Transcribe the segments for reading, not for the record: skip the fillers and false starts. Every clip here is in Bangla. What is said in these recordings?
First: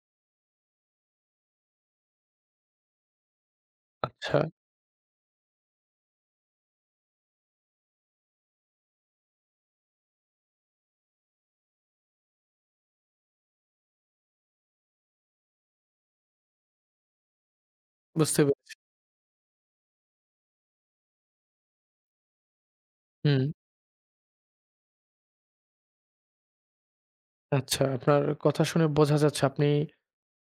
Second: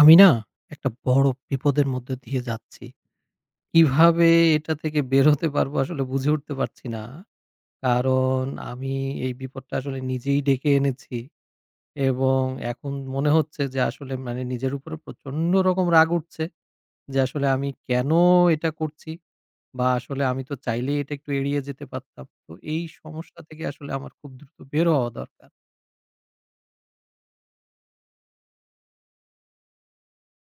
আমি না একটা বড় বিপদের মধ্যে দিয়ে যাচ্ছি। কিভাবে আচ্ছা, এটা থেকে বের হতে পারবো আসলে বুঝে উঠতে পারছি না। কারণ আমি এই বিপদটা আসলে নিজেই ডেকে এনেছি এবং এখন মনে হচ্ছে যে আসলে মানে নিজের উপরে প্রচন্ড রকম রাগ উঠছে যে আসলে আমি কেন বুঝতে এটা পেরেছি। করছি বা আসলে আমি তো চাইলেই এটা একটু এড়িয়ে যেতে পারতাম। তো এই সমস্যা হুম, থেকে আসলে আমার খুব দ্রুত বের হওয়া দরকার। আচ্ছা আপনার কথা শুনে বোঝা যাচ্ছে আপনি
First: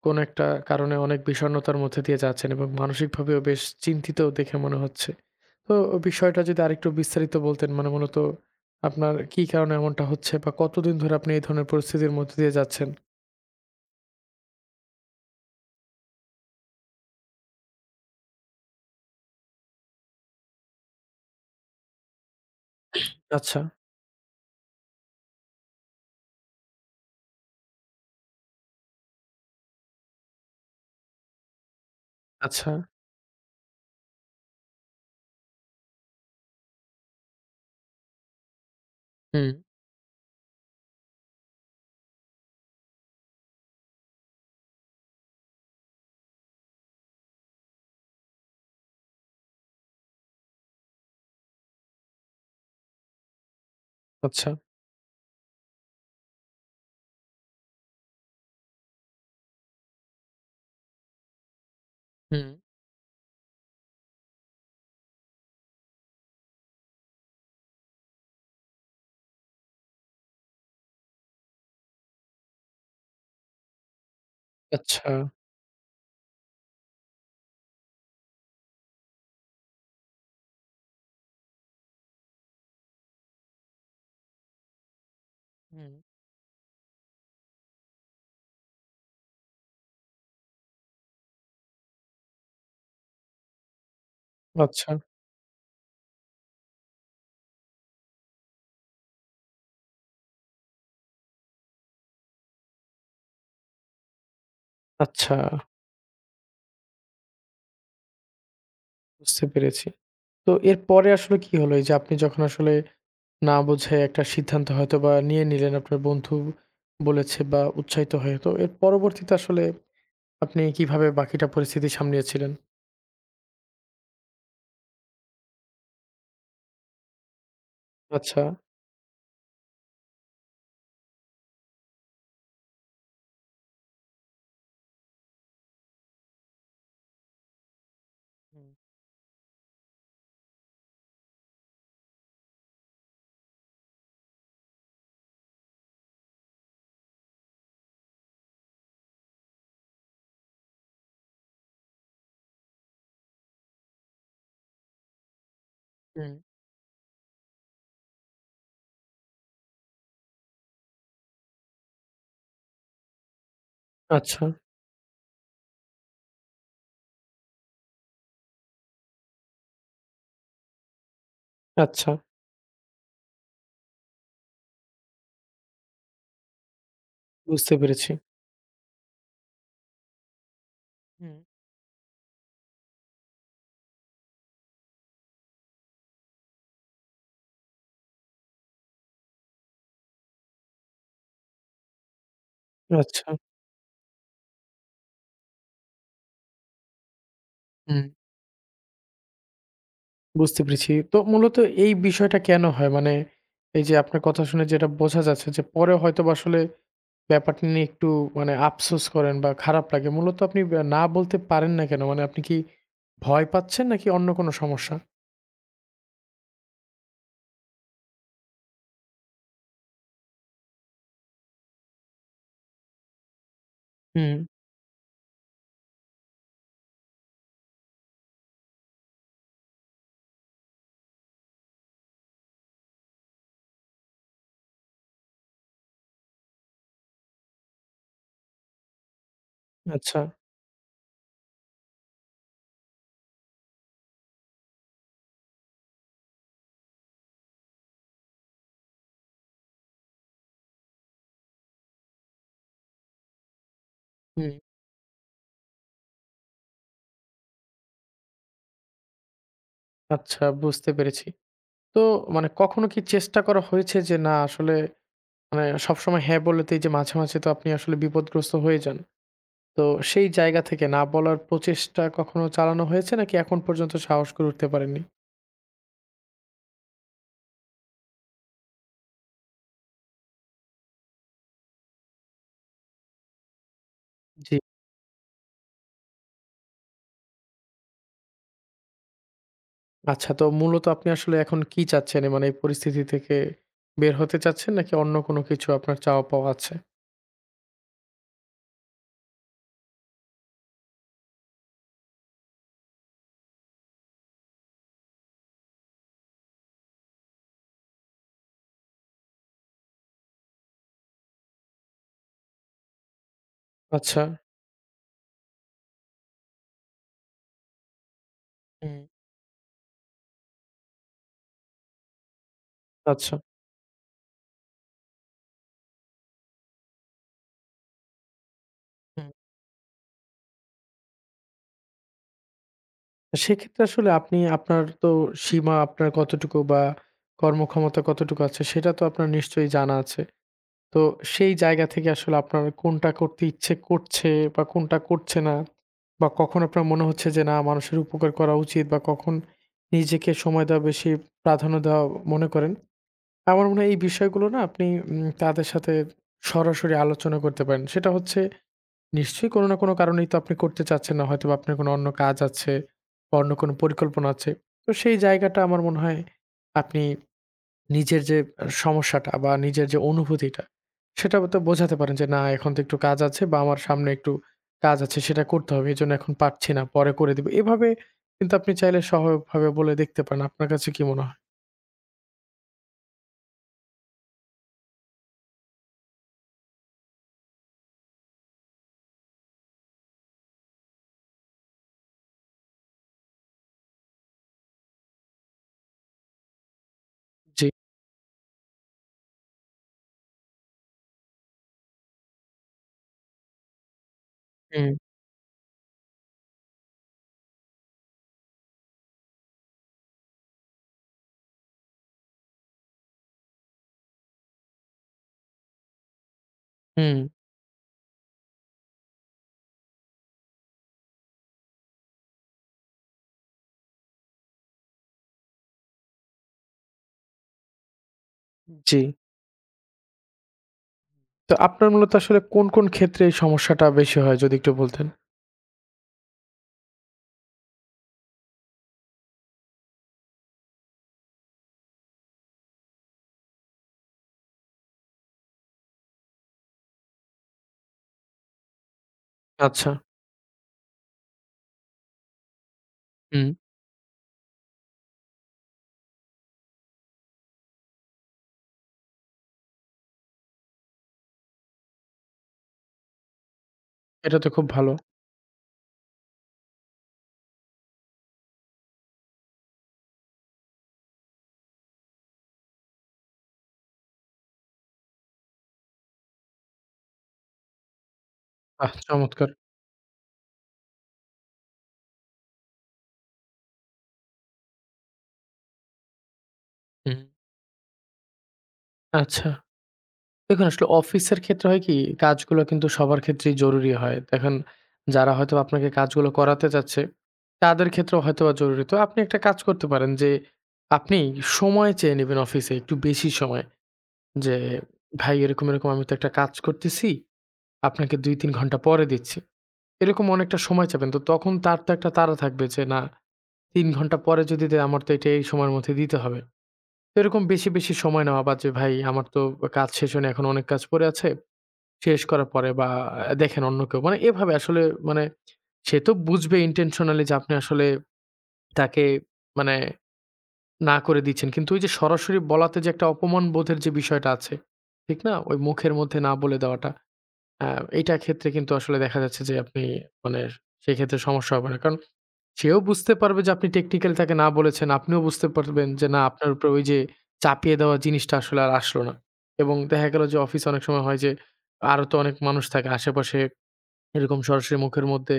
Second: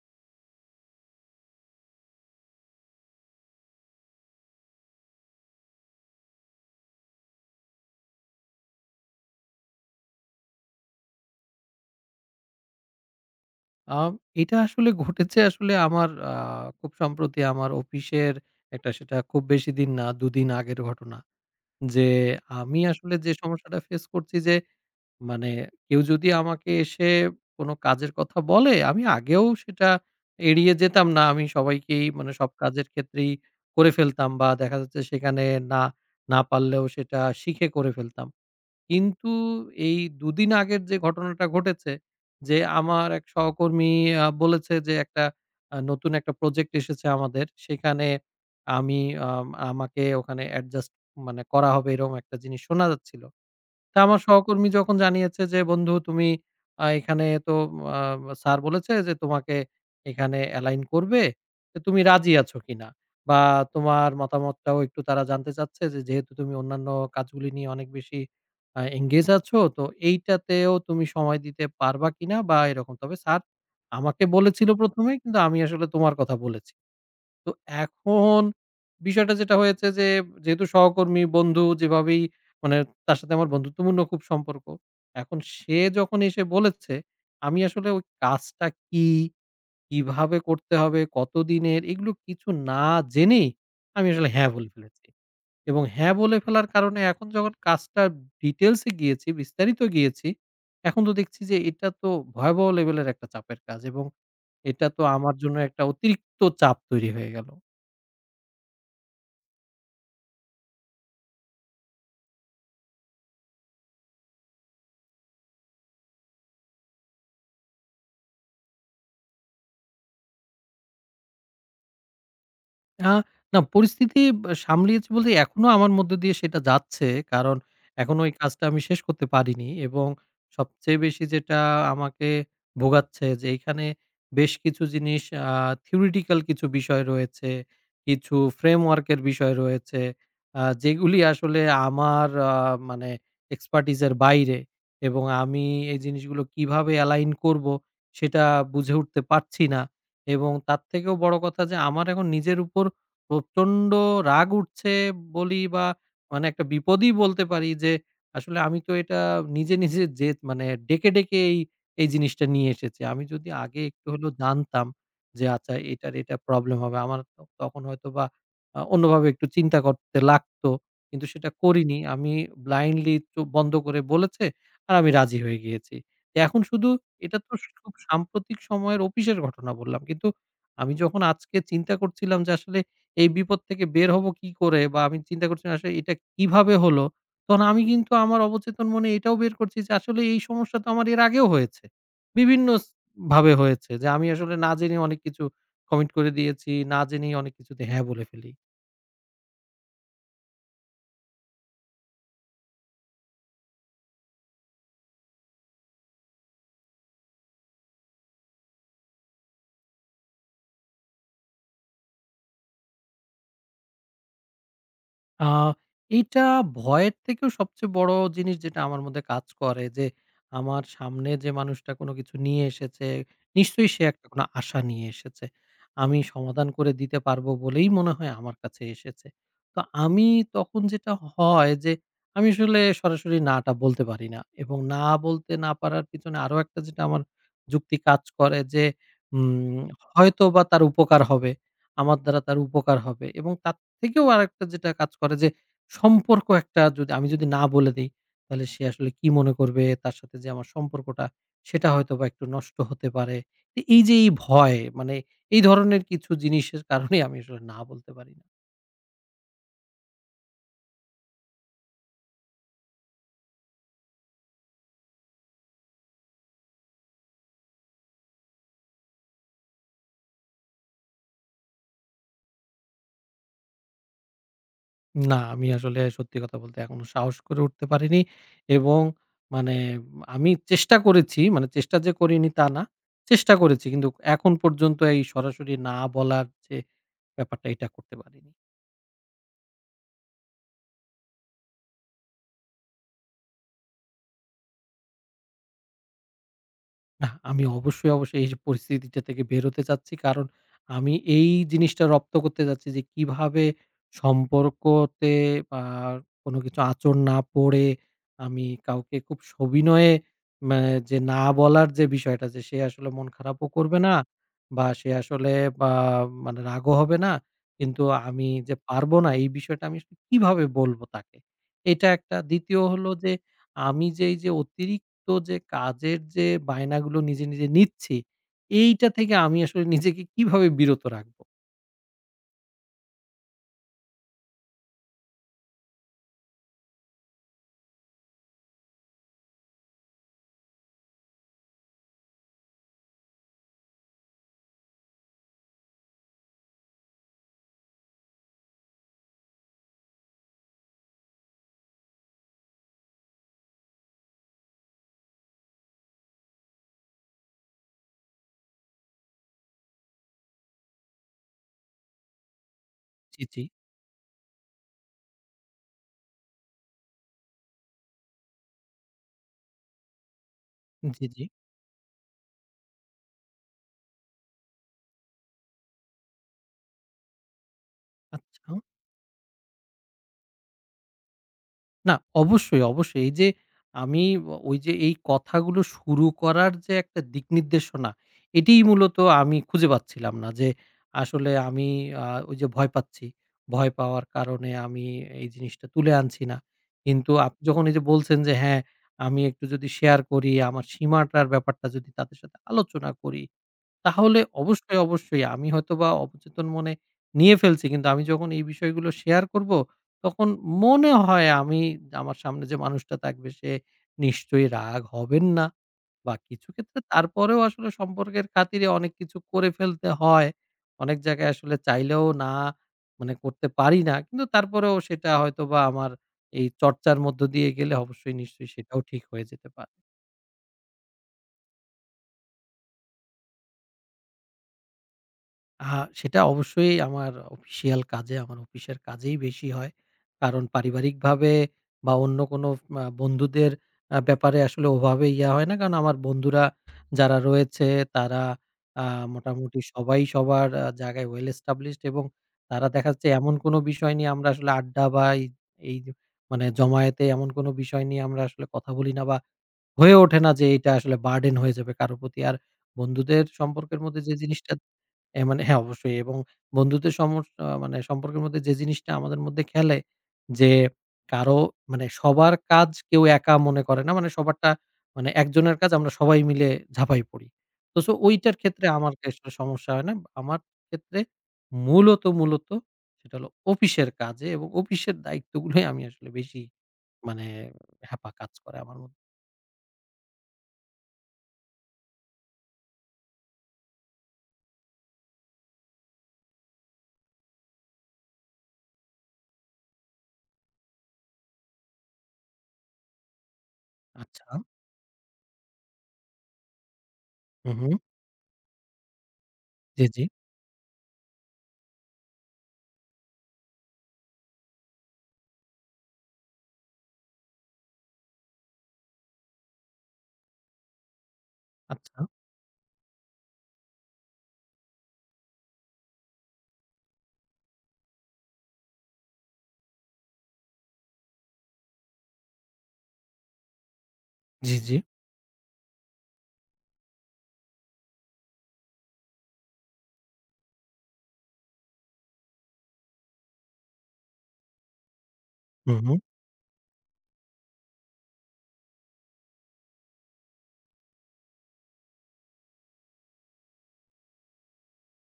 কোনো একটা কারণে অনেক বিষণ্ণতার মধ্যে দিয়ে যাচ্ছেন এবং মানসিকভাবেও বেশ চিন্তিত দেখে মনে হচ্ছে। তো বিষয়টা যদি আরেকটু বিস্তারিত বলতেন মানে মূলত আপনার কি কারণে এমনটা হচ্ছে বা কতদিন ধরে আপনি এই ধরনের পরিস্থিতির মধ্যে দিয়ে যাচ্ছেন? আম এটা আসলে ঘটেছে আসলে আমার খুব সম্প্রতি আমার অফিসের একটা সেটা খুব বেশি দিন না, ২ দিন আগের ঘটনা। যে আমি আসলে যে আচ্ছা, সমস্যাটা ফেস করছি যে মানে কেউ যদি আমাকে এসে কোনো কাজের কথা বলে, আমি আগেও সেটা এড়িয়ে যেতাম না। আমি সবাইকেই মানে সব আচ্ছা, কাজের ক্ষেত্রেই করে ফেলতাম বা দেখা যাচ্ছে সেখানে না, না পারলেও সেটা শিখে করে ফেলতাম। কিন্তু হুম, এই ২ দিন আগের যে ঘটনাটা ঘটেছে যে, আমার এক সহকর্মী বলেছে যে, একটা নতুন একটা প্রজেক্ট এসেছে আমাদের। সেখানে আমি আম আমাকে ওখানে অ্যাডজাস্ট মানে করা হবে এরকম একটা জিনিস শোনা যাচ্ছিল। তা আমার আচ্ছা, সহকর্মী যখন জানিয়েছে যে, "বন্ধু তুমি এখানে তো আ স্যার বলেছে যে তোমাকে এখানে এলাইন করবে। তো তুমি রাজি হুম, আছো কিনা?" বা তোমার মতামতটাও একটু তারা জানতে চাচ্ছে যে, "যেহেতু তুমি অন্যান্য কাজগুলি নিয়ে অনেক বেশি এনগেজ আছো, তো এইটাতেও তুমি সময় দিতে পারবা কিনা?" বা এরকম। তবে স্যার আমাকে বলেছিল ১ম এ আচ্ছা, কিন্তু আমি আসলে তোমার কথা বলেছি। তো এখন বিষয়টা যেটা হয়েছে যে, যেহেতু সহকর্মী, বন্ধু যেভাবেই মানে তার সাথে আমার বন্ধুত্বপূর্ণ খুব সম্পর্ক। এখন সে হুম, যখন এসে বলেছে, আমি আসলে ওই কাজটা কি, কিভাবে করতে হবে, কতদিনের এগুলো কিছু না জেনেই আমি আসলে হ্যাঁ বলে আচ্ছা, ফেলেছি। এবং হ্যাঁ বলে ফেলার কারণে এখন যখন কাজটার ডিটেইলস এ গিয়েছি, বিস্তারিত গিয়েছি, এখন তো দেখছি যে এটা তো ভয়াবহ লেভেলের একটা চাপের কাজ এবং এটা তো আমার আচ্ছা জন্য একটা অতিরিক্ত চাপ তৈরি হয়ে গেল। বুঝতে পেরেছি। তো এরপরে আসলে কি হলো? এই যে আপনি যখন আসলে না বুঝে একটা সিদ্ধান্ত হয়তোবা নিয়ে নিলেন আপনার বন্ধু বলেছে বা উৎসাহিত হয়ে। তো এর পরবর্তীতে আসলে আপনি কিভাবে বাকিটা পরিস্থিতি সামলিয়েছিলেন? আ না পরিস্থিতি বা সামলিয়েছি বলতে এখনো আমার মধ্য দিয়ে সেটা যাচ্ছে। কারণ এখনো ওই আচ্ছা। কাজটা আমি শেষ করতে পারিনি এবং সবচেয়ে বেশি যেটা আমাকে ভোগাচ্ছে যে এইখানে বেশ কিছু জিনিস আ থিওরিটিক্যাল কিছু বিষয় রয়েছে, কিছু হুম, ফ্রেমওয়ার্ক এর বিষয় রয়েছে। যেগুলি আসলে আমার মানে এক্সপার্টিজ এর বাইরে এবং আমি এই জিনিসগুলো কিভাবে অ্যালাইন করব সেটা বুঝে উঠতে পারছি না। এবং তার থেকেও বড় কথা যে আমার এখন নিজের উপর প্রচন্ড রাগ উঠছে বলি বা হুম। মানে একটা বিপদই বলতে পারি যে আসলে আমি তো এটা নিজে, নিজে জেদ মানে ডেকে, ডেকে এই জিনিসটা নিয়ে এসেছি। আমি যদি আগে একটু হলেও আচ্ছা, জানতাম যে আচ্ছা এটার এটা প্রবলেম হবে আমার তো তখন হয়তোবা অন্যভাবে একটু চিন্তা করতে লাগতো। কিন্তু সেটা করিনি। আচ্ছা। আমি ব্লাইন্ডলি চোখ বন্ধ করে বলেছে আর আমি রাজি হয়ে গিয়েছি। তো এখন শুধু এটা তো বুঝতে খুব পেরেছি। সাম্প্রতিক সময়ের অফিসের ঘটনা বললাম। কিন্তু আমি যখন হুম। আজকে চিন্তা করছিলাম যে আসলে এই বিপদ থেকে বের হবো কি করে? বা আমি চিন্তা করছিলাম আসলে এটা কিভাবে হলো? তখন আমি কিন্তু আমার অবচেতন মনে এটাও বের করছি যে আসলে এই সমস্যা তো আমার এর আগেও হয়েছে। বিভিন্ন আচ্ছা, ভাবে হয়েছে যে আমি আসলে না জেনে অনেক কিছু কমিট করে দিয়েছি, না জেনেই অনেক কিছুতে হ্যাঁ হুম। বলে ফেলি। বুঝতে পেরেছি। তো মূলত এই বিষয়টা কেন হয়? মানে এই যে আপনার কথা শুনে যেটা বোঝা যাচ্ছে যে পরে হয়তোবা আসলে ব্যাপারটা নিয়ে একটু মানে আফসোস করেন বা খারাপ লাগে। মূলত আপনি না বলতে পারেন না কেন? মানে আপনি কি ভয় পাচ্ছেন নাকি অন্য কোনো সমস্যা? আ এইটা ভয়ের থেকেও সবচেয়ে বড় জিনিস যেটা আমার মধ্যে কাজ করে যে, আমার সামনে যে মানুষটা কোনো কিছু নিয়ে এসেছে, নিশ্চয়ই সে একটা হুম। কোনো আশা নিয়ে এসেছে। আমি সমাধান করে দিতে পারবো বলেই মনে হয় আমার কাছে এসেছে। তো আমি তখন যেটা হয় যে, আমি আসলে সরাসরি না টা বলতে পারি না এবং না বলতে না পারার পিছনে আরো একটা যেটা আমার যুক্তি কাজ করে যে, উম আচ্ছা। হয়তোবা তার উপকার হবে, আমার দ্বারা তার উপকার হবে এবং তার থেকেও আরেকটা যেটা কাজ করে যে সম্পর্ক একটা যদি আমি যদি না বলে দেই, তাহলে সে আসলে কি মনে করবে? তার সাথে যে আমার সম্পর্কটা সেটা হয়তোবা একটু নষ্ট হতে পারে। তো এই যে এই হুম। ভয় মানে এই ধরনের কিছু জিনিসের কারণেই আমি আসলে না বলতে পারি না। আচ্ছা বুঝতে পেরেছি। তো মানে কখনো কি চেষ্টা করা হয়েছে যে না আসলে মানে সবসময় হ্যাঁ বলতেই যে মাঝে, মাঝে তো আপনি আসলে বিপদগ্রস্ত হয়ে যান। তো সেই জায়গা থেকে না বলার প্রচেষ্টা কখনো চালানো হয়েছে নাকি এখন পর্যন্ত সাহস করে উঠতে পারেননি? না, আমি আসলে সত্যি কথা বলতে এখনো সাহস করে উঠতে পারিনি এবং মানে আমি চেষ্টা করেছি মানে চেষ্টা যে করিনি তা না। চেষ্টা করেছি কিন্তু এখন জি। পর্যন্ত এই সরাসরি না বলার যে ব্যাপারটা এটা করতে পারিনি। আচ্ছা তো মূলত আপনি আসলে এখন কি চাচ্ছেন? এ মানে এই পরিস্থিতি থেকে বের হতে চাচ্ছেন নাকি অন্য কোনো কিছু আপনার চাওয়া পাওয়া আছে? না, আমি অবশ্যই, অবশ্যই এই যে পরিস্থিতিটা থেকে বেরোতে চাচ্ছি। কারণ আমি এই জিনিসটা রপ্ত করতে চাচ্ছি যে কিভাবে সম্পর্কতে বা কোনো কিছু আঁচড় না পড়ে আমি কাউকে খুব সবিনয়ে ম্যা যে না বলার যে বিষয়টা যে সে আসলে মন খারাপও করবে না আচ্ছা। বা সে আসলে বা মানে রাগও হবে না। কিন্তু আমি যে হুম। পারব না এই বিষয়টা আমি আসলে কিভাবে বলব তাকে? এটা একটা। ২য় হলো যে আচ্ছা। আমি যে এই যে অতিরিক্ত তো যে কাজের যে বায়নাগুলো নিজে, নিজে নিচ্ছি, এইটা হুম। থেকে আমি আসলে নিজেকে কিভাবে বিরত রাখবো? সেক্ষেত্রে আসলে আপনি আপনার তো সীমা আপনার কতটুকু বা কর্মক্ষমতা কতটুকু আছে সেটা তো আপনার নিশ্চয়ই জানা আছে। তো সেই জায়গা থেকে আসলে আপনার কোনটা করতে ইচ্ছে করছে বা কোনটা করছে না বা কখন আপনার মনে হচ্ছে যে না মানুষের উপকার করা উচিত বা কখন নিজেকে সময় দেওয়া বেশি প্রাধান্য দেওয়া মনে করেন। আমার মনে হয় এই বিষয়গুলো না আপনি তাদের সাথে সরাসরি আলোচনা করতে পারেন। সেটা হচ্ছে নিশ্চয়ই কোনো না কোনো কারণেই তো আপনি করতে চাচ্ছেন না। হয়তোবা আপনার কোনো অন্য কাজ আছে বা জি, অন্য জি। কোনো পরিকল্পনা আছে। তো সেই জায়গাটা আমার মনে হয় আপনি নিজের যে সমস্যাটা বা নিজের যে অনুভূতিটা, জি, সেটা জি। তো বোঝাতে পারেন যে, "না, এখন তো একটু কাজ আছে বা আমার সামনে একটু কাজ আছে, সেটা করতে হবে। এজন্য এখন পারছি না। পরে করে দিব।" এভাবে কিন্তু আচ্ছা। আপনি চাইলে সহায়কভাবে বলে দেখতে পারেন। আপনার কাছে কি মনে হয়? না, অবশ্যই, অবশ্যই। এই যে আমি ওই যে এই কথাগুলো শুরু করার যে একটা দিক নির্দেশনা, এটিই মূলত আমি খুঁজে পাচ্ছিলাম না যে আসলে আমি ওই যে ভয় পাচ্ছি। ভয় পাওয়ার কারণে আমি এই জিনিসটা তুলে আনছি না। কিন্তু আপনি জি। যখন এই যে বলছেন যে, হ্যাঁ, আমি একটু যদি শেয়ার করি, আমার সীমাটার ব্যাপারটা যদি তাদের সাথে আলোচনা করি তাহলে হুম, অবশ্যই, অবশ্যই আমি হয়তোবা অবচেতন মনে নিয়ে ফেলছি। কিন্তু আমি যখন এই বিষয়গুলো শেয়ার করব, তখন মনে হয় আমি আমার সামনে যে মানুষটা থাকবে সে নিশ্চয়ই রাগ হবেন না বা কিছু ক্ষেত্রে হুম। তারপরেও আসলে সম্পর্কের খাতিরে অনেক কিছু করে ফেলতে হয়। অনেক জায়গায় আসলে চাইলেও না মানে করতে পারি না। কিন্তু তারপরেও সেটা হয়তোবা আমার এই চর্চার মধ্য দিয়ে গেলে অবশ্যই নিশ্চয়ই সেটাও জি। ঠিক হয়ে যেতে পারে। তো আপনার মূলত আসলে কোন, কোন ক্ষেত্রে এই সমস্যাটা বেশি হয়? যদি একটু বলতেন। আহা সেটা অবশ্যই আমার অফিসিয়াল কাজে, আমার অফিসের কাজেই বেশি হয়। কারণ পারিবারিকভাবে বা অন্য কোনো বন্ধুদের ব্যাপারে আসলে ওভাবে ইয়া হয় না। কারণ আমার বন্ধুরা যারা রয়েছে তারা আ মোটামুটি আচ্ছা। সবাই সবার জায়গায় well established এবং তারা দেখা যাচ্ছে হুম। এমন কোনো বিষয় নিয়ে আমরা আসলে আড্ডা বা এই এই যে মানে জমায়েতে এমন কোনো বিষয় নিয়ে আমরা আসলে কথা বলি না বা হয়ে ওঠে না যে এটা আসলে বার্ডেন হয়ে যাবে কারো প্রতি। আর বন্ধুদের সম্পর্কের মধ্যে যে এটা তো খুব জিনিসটা ভালো। এ মানে হ্যাঁ, অবশ্যই এবং বন্ধুদের সমস্যা মানে সম্পর্কের মধ্যে যে জিনিসটা আমাদের মধ্যে খেলে যে কারো মানে সবার কাজ কেউ একা মনে করে না। মানে সবারটা মানে একজনের কাজ আমরা সবাই মিলে ঝাঁপাই পড়ি। তো সো ওইটার ক্ষেত্রে বাহ! আমার আসলে চমৎকার। সমস্যা হয় না। আমার ক্ষেত্রে মূলত, মূলত সেটা হলো অফিসের কাজে এবং অফিসের দায়িত্বগুলোই আমি আসলে বেশি হুম। মানে হ্যাপা কাজ করে আমার মধ্যে। আচ্ছা। দেখুন আসলে অফিসের ক্ষেত্রে হয় কি, কাজগুলো কিন্তু সবার ক্ষেত্রেই জরুরি হয়। দেখেন যারা হয়তো আপনাকে কাজগুলো করাতে চাচ্ছে, তাদের ক্ষেত্রেও হয়তোবা জরুরি। তো আপনি একটা কাজ করতে পারেন যে, আপনি সময় চেয়ে নিবেন অফিসে, একটু বেশি সময়। আচ্ছা। যে, "ভাই এরকম, এরকম আমি তো একটা কাজ করতেছি, হুম, হুম। আপনাকে ২-৩ ঘন্টা পরে দিচ্ছি।" জি, জি। এরকম অনেকটা সময় চাবেন। তো তখন তার তো একটা তাড়া থাকবে যে, "না, ৩ ঘন্টা পরে যদি দেয়, আমার তো এটা এই সময়ের মধ্যে দিতে হবে।" তো এরকম বেশি, বেশি সময় নেওয়া বা যে ভাই আমার তো কাজ শেষ হয়নি, এখন অনেক কাজ পড়ে আছে। আচ্ছা। শেষ করার পরে বা দেখেন অন্য কেউ। মানে এভাবে আসলে মানে সে তো বুঝবে intentionally যে আপনি আসলে তাকে মানে না করে দিচ্ছেন। কিন্তু ওই যে সরাসরি বলাতে যে একটা অপমান বোধের যে বিষয়টা আছে, জি, জি। ঠিক না? ওই মুখের মধ্যে না বলে দেওয়াটা। আ এইটার ক্ষেত্রে কিন্তু আসলে দেখা যাচ্ছে যে আপনি মানে সেক্ষেত্রে সমস্যা হবে না। কারণ সেও বুঝতে পারবে যে আপনি টেকনিক্যালি তাকে না বলেছেন। আপনিও বুঝতে পারবেন হুম, যে হুম। না আপনার উপরে ওই যে চাপিয়ে দেওয়া জিনিসটা আসলে আর আসলো না। এবং দেখা গেল যে অফিসে অনেক সময় হয় যে আরো তো অনেক মানুষ থাকে আশেপাশে এরকম সরাসরি মুখের মধ্যে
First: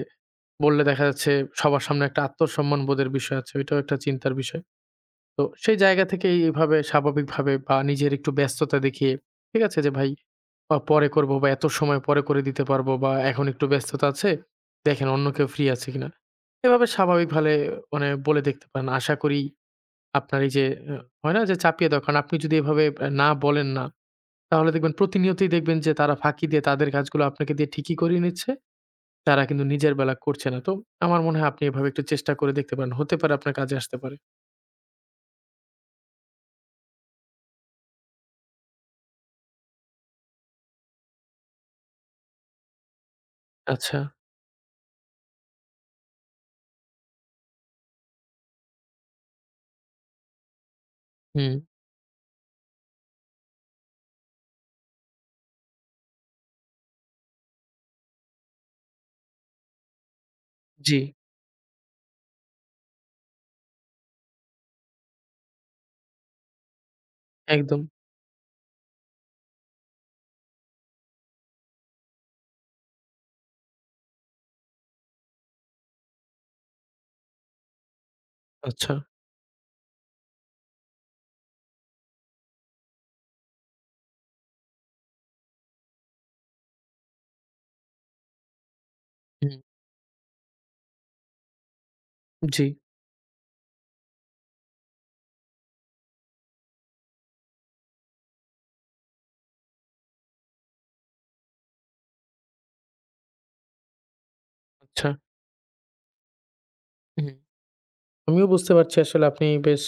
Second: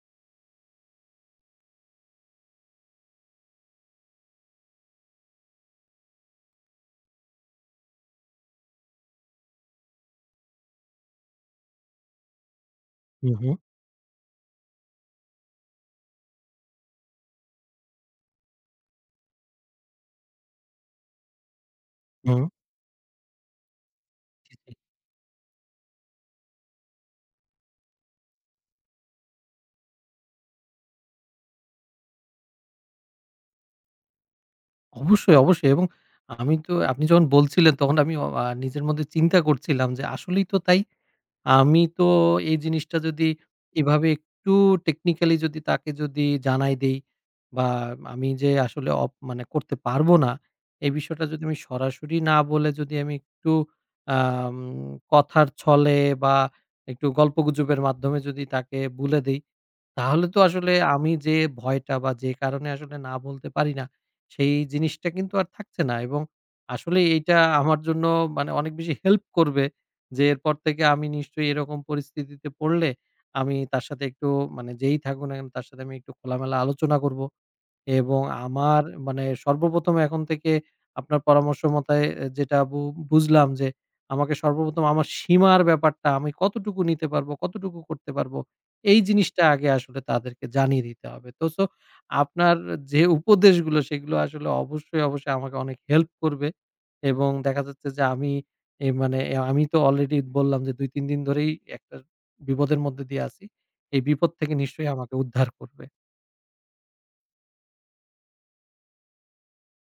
বললে দেখা যাচ্ছে সবার সামনে একটা আত্মসম্মান বোধের বিষয় আছে। ওইটাও একটা চিন্তার বিষয়। তো সেই জায়গা থেকে এইভাবে স্বাভাবিকভাবে বা নিজের একটু ব্যস্ততা দেখিয়ে ঠিক আছে যে ভাই বা পরে করব বা এত সময় পরে করে দিতে পারবো বা হুম, এখন হুম। একটু ব্যস্ততা আছে। দেখেন অন্য কেউ ফ্রি আছে কিনা। এভাবে স্বাভাবিকভাবে মানে বলে দেখতে পারেন। আশা করি আপনার এই যে আ হয় না যে চাপিয়ে দেওয়া, কারণ আপনি হুম। যদি এভাবে না বলেন না, জি, তাহলে জি। দেখবেন প্রতিনিয়তই দেখবেন যে তারা ফাঁকি দিয়ে তাদের কাজগুলো আপনাকে দিয়ে ঠিকই করিয়ে নিচ্ছে। তারা কিন্তু নিজের বেলা করছে না। তো আমার মনে হয় আপনি এভাবে একটু চেষ্টা করে দেখতে পারেন। হতে পারে আপনার কাজে আসতে পারে। অবশ্যই, অবশ্যই এবং আমি তো আপনি যখন বলছিলেন তখন আমি অ আ নিজের মধ্যে চিন্তা করছিলাম যে আসলেই তো তাই। আমি তো এই জিনিসটা যদি আচ্ছা। এভাবে একটু টেকনিক্যালি যদি তাকে যদি জানাই দেই বা আমি যে আসলে মানে করতে পারবো না, এই বিষয়টা যদি হুম। আমি সরাসরি না বলে যদি আমি একটু আম কথার ছলে বা একটু গল্পগুজবের মাধ্যমে যদি তাকে বলে দেই, তাহলে তো আসলে জি। আমি যে ভয়টা বা যে কারণে আসলে না বলতে পারি না, সেই জিনিসটা কিন্তু আর থাকছে না এবং আসলে এইটা আমার একদম। জন্য মানে অনেক বেশি হেল্প করবে। যে এরপর থেকে আমি নিশ্চয়ই এরকম পরিস্থিতিতে পড়লে আমি তার সাথে একটু মানে যেই থাকুক না কেন তার সাথে আমি একটু খোলামেলা আলোচনা করব। এবং আমার আচ্ছা। মানে সর্বপ্রথম এখন থেকে আপনার পরামর্শ মতায় এ যেটা বুঝলাম যে আমাকে সর্বপ্রথম আমার সীমার ব্যাপারটা আমি কতটুকু নিতে পারবো, কতটুকু করতে পারবো, এই জিনিসটা হুম। আগে আসলে তাদেরকে জানিয়ে দিতে হবে। তো সো আপনার জি। যে উপদেশগুলো সেগুলো আসলে অবশ্যই, অবশ্যই আমাকে অনেক হেল্প করবে এবং দেখা যাচ্ছে যে আমি এ মানে এ আমি তো অলরেডি বললাম যে ২-৩ দিন ধরেই একটা বিপদের মধ্যে দিয়ে আছি। এই বিপদ থেকে নিশ্চয়ই আচ্ছা। আমাকে উদ্ধার করবে। হুম। আমিও বুঝতে পারছি আসলে আপনি বেশ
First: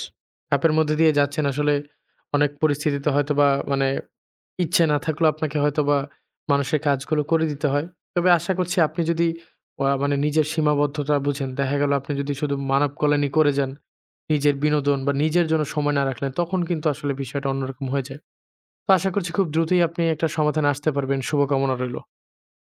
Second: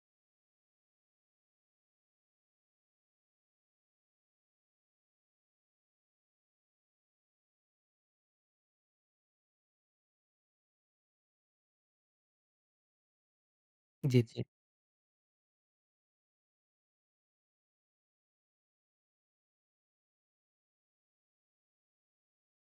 চাপের মধ্যে দিয়ে যাচ্ছেন। আসলে অনেক পরিস্থিতিতে হয়তোবা মানে ইচ্ছে না থাকলেও আপনাকে হয়তোবা মানুষের কাজগুলো করে দিতে হয়। তবে আশা করছি আপনি যদি মানে নিজের সীমাবদ্ধতা বুঝেন, দেখা গেল আপনি যদি শুধু মানব কল্যাণই করে যান, জি, জি। নিজের বিনোদন বা নিজের জন্য সময় না রাখলেন, তখন কিন্তু আসলে বিষয়টা অন্যরকম হয়ে যায়। তো আশা করছি খুব দ্রুতই আপনি একটা সমাধানে আসতে পারবেন। শুভকামনা রইল।